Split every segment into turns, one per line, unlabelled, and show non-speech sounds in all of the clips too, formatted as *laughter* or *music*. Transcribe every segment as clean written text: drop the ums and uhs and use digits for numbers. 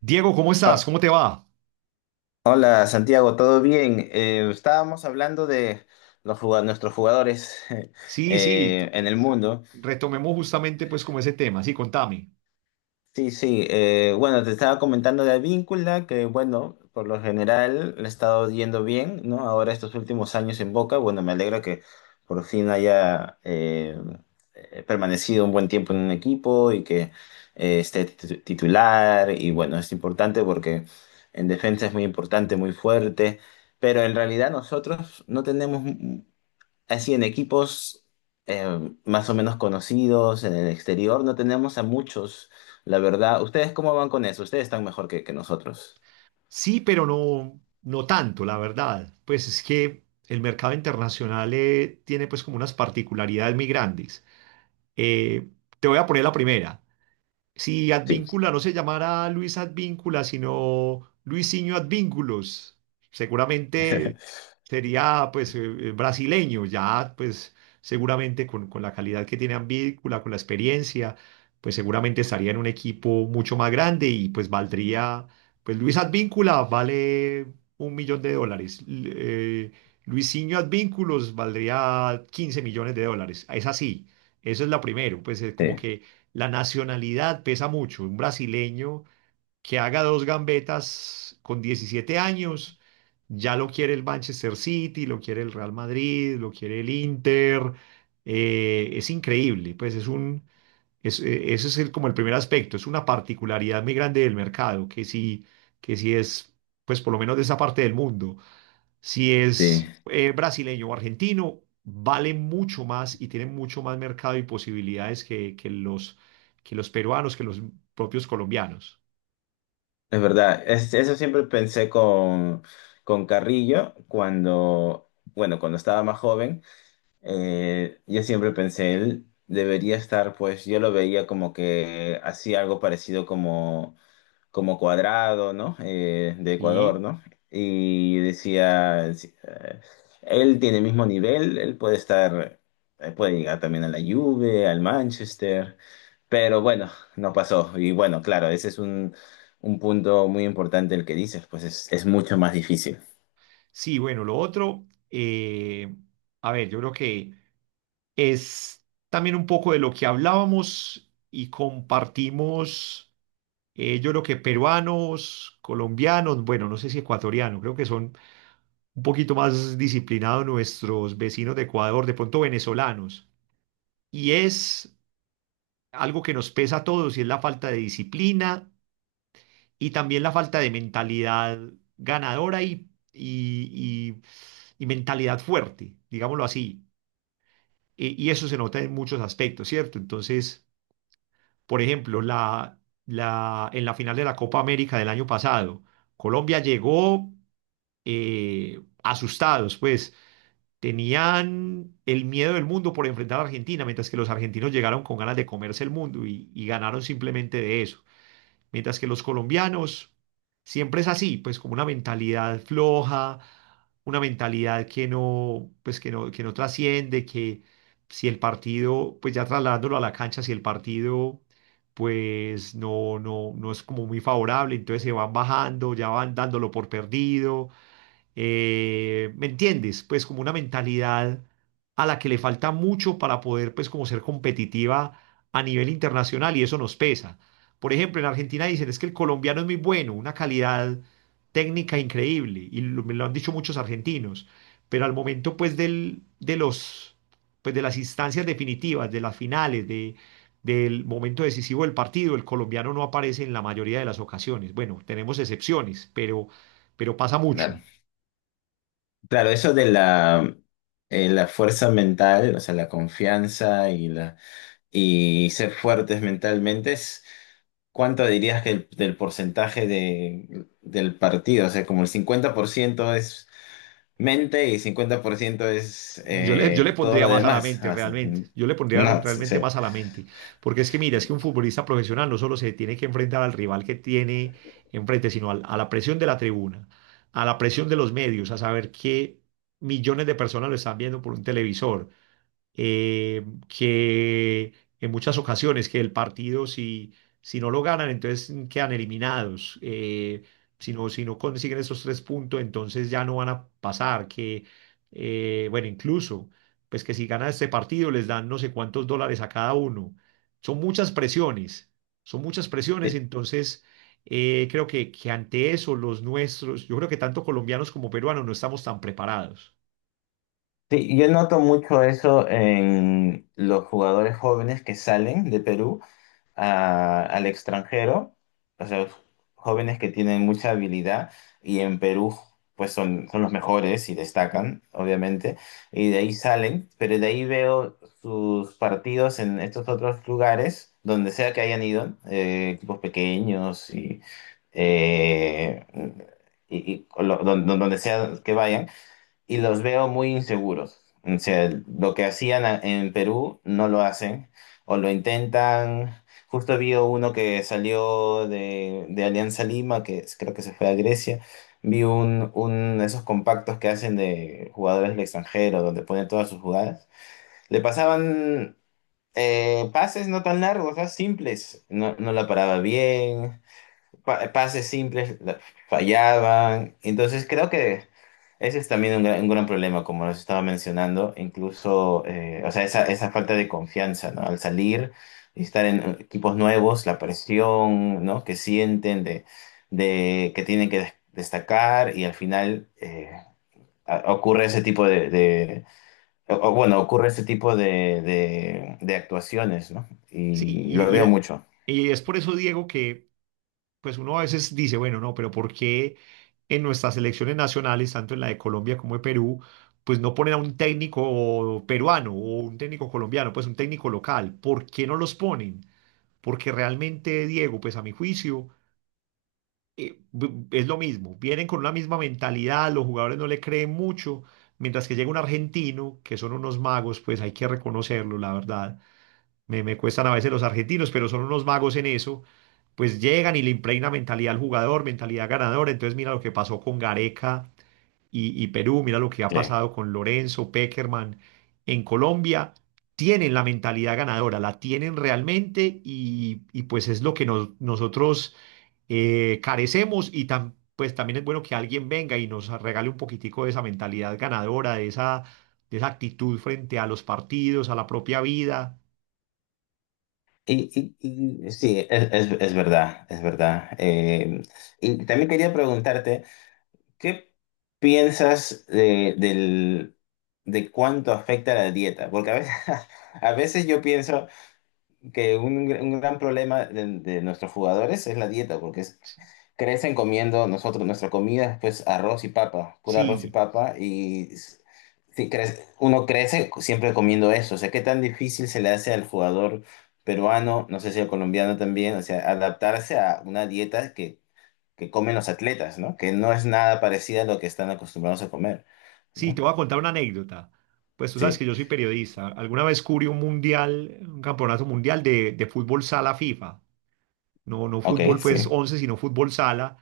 Diego, ¿cómo estás?
Ho-
¿Cómo te va?
Hola Santiago, ¿todo bien? Estábamos hablando de nuestros jugadores *laughs*
Sí, sí,
en el mundo.
retomemos justamente pues como ese tema, sí, contame.
Sí, sí. Bueno, te estaba comentando de Advíncula, que bueno, por lo general le ha estado yendo bien, ¿no? Ahora estos últimos años en Boca, bueno, me alegra que por fin haya permanecido un buen tiempo en un equipo y que esté titular. Y bueno, es importante porque en defensa es muy importante, muy fuerte. Pero en realidad nosotros no tenemos. Así en equipos más o menos conocidos en el exterior no tenemos a muchos, la verdad. ¿Ustedes cómo van con eso? Ustedes están mejor que nosotros.
Sí, pero no, no tanto, la verdad. Pues es que el mercado internacional tiene pues como unas particularidades muy grandes. Eh, Te voy a poner la primera. Si
Sí,
Advíncula no se llamara Luis Advíncula, sino Luisinho Advínculos, seguramente
*laughs*
sería pues brasileño, ya pues seguramente con la calidad que tiene Advíncula, con la experiencia, pues seguramente estaría en un equipo mucho más grande y pues valdría, pues Luis Advíncula vale 1 millón de dólares. Luisinho Advínculos valdría 15 millones de dólares. Es así, eso es lo primero, pues es como
sí,
que la nacionalidad pesa mucho. Un brasileño que haga dos gambetas con 17 años, ya lo quiere el Manchester City, lo quiere el Real Madrid, lo quiere el Inter. Es increíble, pues es un, es, ese es el, como el primer aspecto, es una particularidad muy grande del mercado, que sí es, pues por lo menos de esa parte del mundo, si
sí,
es brasileño o argentino, vale mucho más y tiene mucho más mercado y posibilidades que los peruanos, que los propios colombianos.
es verdad. Eso siempre pensé con Carrillo cuando, bueno, cuando estaba más joven. Yo siempre pensé, él debería estar, pues yo lo veía como que hacía algo parecido como como Cuadrado, ¿no? De Ecuador,
Sí,
¿no? Y decía, sí, él tiene el mismo nivel, él puede estar, puede llegar también a la Juve, al Manchester, pero bueno, no pasó. Y bueno, claro, ese es un punto muy importante el que dices, pues es mucho más difícil.
sí, bueno, lo otro, a ver, yo creo que es también un poco de lo que hablábamos y compartimos. Yo creo que peruanos, colombianos, bueno, no sé si ecuatorianos, creo que son un poquito más disciplinados nuestros vecinos de Ecuador, de pronto venezolanos. Y es algo que nos pesa a todos y es la falta de disciplina y también la falta de mentalidad ganadora y mentalidad fuerte, digámoslo así. Y eso se nota en muchos aspectos, ¿cierto? Entonces, por ejemplo, en la final de la Copa América del año pasado, Colombia llegó asustados, pues tenían el miedo del mundo por enfrentar a Argentina, mientras que los argentinos llegaron con ganas de comerse el mundo y ganaron simplemente de eso. Mientras que los colombianos siempre es así, pues como una mentalidad floja, una mentalidad que no trasciende, que si el partido, pues ya trasladándolo a la cancha, si el partido pues no, no, no es como muy favorable, entonces se van bajando, ya van dándolo por perdido, ¿me entiendes? Pues como una mentalidad a la que le falta mucho para poder pues como ser competitiva a nivel internacional y eso nos pesa. Por ejemplo, en Argentina dicen es que el colombiano es muy bueno, una calidad técnica increíble y me lo han dicho muchos argentinos, pero al momento pues del, de los pues de las instancias definitivas, de las finales, de del momento decisivo del partido, el colombiano no aparece en la mayoría de las ocasiones. Bueno, tenemos excepciones, pero pasa mucho.
Claro. Claro, eso de la, la fuerza mental, o sea, la confianza y la y ser fuertes mentalmente, ¿cuánto dirías que del porcentaje de, del partido? O sea, como el 50% es mente y 50% es
Yo le
todo lo
pondría más a la
demás.
mente,
O sea,
realmente. Yo le pondría
no, sí,
realmente
sí.
más a la mente. Porque es que, mira, es que un futbolista profesional no solo se tiene que enfrentar al rival que tiene enfrente, sino a la presión de la tribuna, a la presión de los medios, a saber que millones de personas lo están viendo por un televisor, que en muchas ocasiones que el partido si no lo ganan, entonces quedan eliminados. Si no, si no consiguen esos 3 puntos, entonces ya no van a pasar. Bueno, incluso, pues que si ganan este partido les dan no sé cuántos dólares a cada uno. Son muchas presiones, son muchas presiones,
Sí,
entonces... Creo que ante eso los nuestros, yo creo que tanto colombianos como peruanos no estamos tan preparados.
sí, yo noto mucho eso en los jugadores jóvenes que salen de Perú. Al extranjero, o sea, jóvenes que tienen mucha habilidad y en Perú pues son, son los mejores y destacan, obviamente, y de ahí salen, pero de ahí veo sus partidos en estos otros lugares, donde sea que hayan ido, equipos pequeños y, eh, donde sea que vayan y los veo muy inseguros. O sea, lo que hacían en Perú no lo hacen o lo intentan. Justo vi uno que salió de Alianza Lima, creo que se fue a Grecia. Vi un esos compactos que hacen de jugadores del extranjero, donde ponen todas sus jugadas. Le pasaban pases no tan largos, o sea, simples. No, no la paraba bien, pases simples fallaban. Entonces creo que ese es también un gran problema, como les estaba mencionando, incluso, o sea, esa falta de confianza, ¿no? Al salir y estar en equipos nuevos, la presión, ¿no? Que sienten de que tienen que destacar y al final ocurre ese tipo de, bueno, ocurre ese tipo de actuaciones, ¿no?
Sí,
Y
y,
lo
y
veo
es
mucho.
y es por eso, Diego, que pues uno a veces dice, bueno, no, pero ¿por qué en nuestras selecciones nacionales, tanto en la de Colombia como de Perú, pues no ponen a un técnico peruano o un técnico colombiano, pues un técnico local? ¿Por qué no los ponen? Porque realmente, Diego, pues a mi juicio, es lo mismo. Vienen con una misma mentalidad, los jugadores no le creen mucho, mientras que llega un argentino, que son unos magos, pues hay que reconocerlo, la verdad me cuestan a veces los argentinos, pero son unos magos en eso, pues llegan y le impregna mentalidad al jugador, mentalidad ganadora. Entonces mira lo que pasó con Gareca y Perú, mira lo que ha
Sí.
pasado con Lorenzo, Pekerman en Colombia. Tienen la mentalidad ganadora, la tienen realmente y pues es lo que nosotros carecemos y pues también es bueno que alguien venga y nos regale un poquitico de esa mentalidad ganadora, de esa actitud frente a los partidos, a la propia vida.
Y, sí, es, es verdad, es verdad. Y también quería preguntarte, ¿qué piensas de, del, de cuánto afecta la dieta? Porque a veces, *laughs* a veces yo pienso que un gran problema de nuestros jugadores es la dieta, porque es crecen comiendo nosotros, nuestra comida, pues arroz y papa, pura arroz y
Sí,
papa, si crece, uno crece siempre comiendo eso. O sea, qué tan difícil se le hace al jugador peruano, no sé si al colombiano también, o sea, adaptarse a una dieta que comen los atletas, ¿no? Que no es nada parecida a lo que están acostumbrados a comer,
sí, te
¿no?
voy a contar una anécdota. Pues tú sabes que
Sí,
yo soy periodista. Alguna vez cubrí un mundial, un campeonato mundial de fútbol sala FIFA. No, no
ok,
fútbol pues
sí.
11, sino fútbol sala.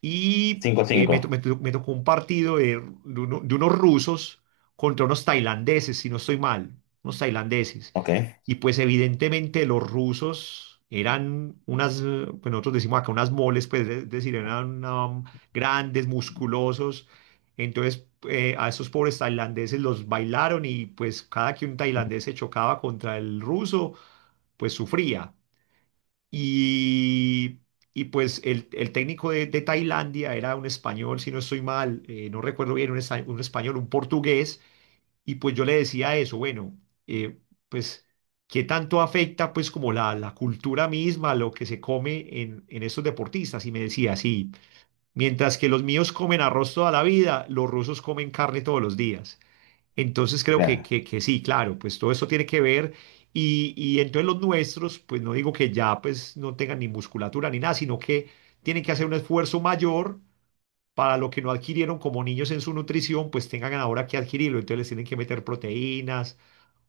Y
Cinco
eh,
cinco.
me, to- me to- me tocó un partido de unos rusos contra unos tailandeses, si no estoy mal, unos tailandeses.
Ok,
Y pues evidentemente los rusos eran pues nosotros decimos acá unas moles, pues es decir, eran grandes, musculosos. Entonces a esos pobres tailandeses los bailaron y pues cada que un tailandés se chocaba contra el ruso, pues sufría. Y, y pues el técnico de Tailandia era un español, si no estoy mal, no recuerdo bien, un español, un portugués y pues yo le decía eso, bueno, eh, pues, ¿qué tanto afecta pues como la cultura misma, lo que se come en estos deportistas? Y me decía, sí, mientras que los míos comen arroz toda la vida, los rusos comen carne todos los días. Entonces creo que,
claro.
que, que sí, claro, pues todo esto tiene que ver. Y entonces los nuestros, pues no digo que ya pues no tengan ni musculatura ni nada, sino que tienen que hacer un esfuerzo mayor para lo que no adquirieron como niños en su nutrición, pues tengan ahora que adquirirlo. Entonces les tienen que meter proteínas,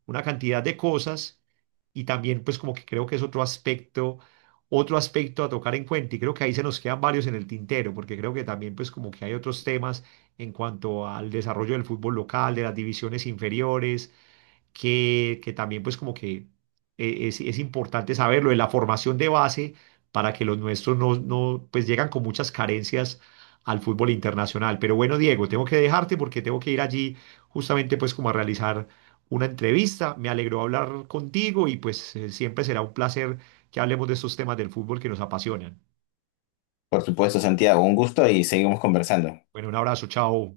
una cantidad de cosas y también pues como que creo que es otro aspecto a tocar en cuenta y creo que ahí se nos quedan varios en el tintero porque creo que también pues como que hay otros temas en cuanto al desarrollo del fútbol local, de las divisiones inferiores, que también pues como que es importante saberlo, de la formación de base para que los nuestros no, no, pues llegan con muchas carencias al fútbol internacional. Pero bueno, Diego, tengo que dejarte porque tengo que ir allí justamente pues como a realizar una entrevista. Me alegró hablar contigo y pues siempre será un placer que hablemos de estos temas del fútbol que nos apasionan.
Por supuesto, Santiago, un gusto y seguimos conversando.
Bueno, un abrazo, chao.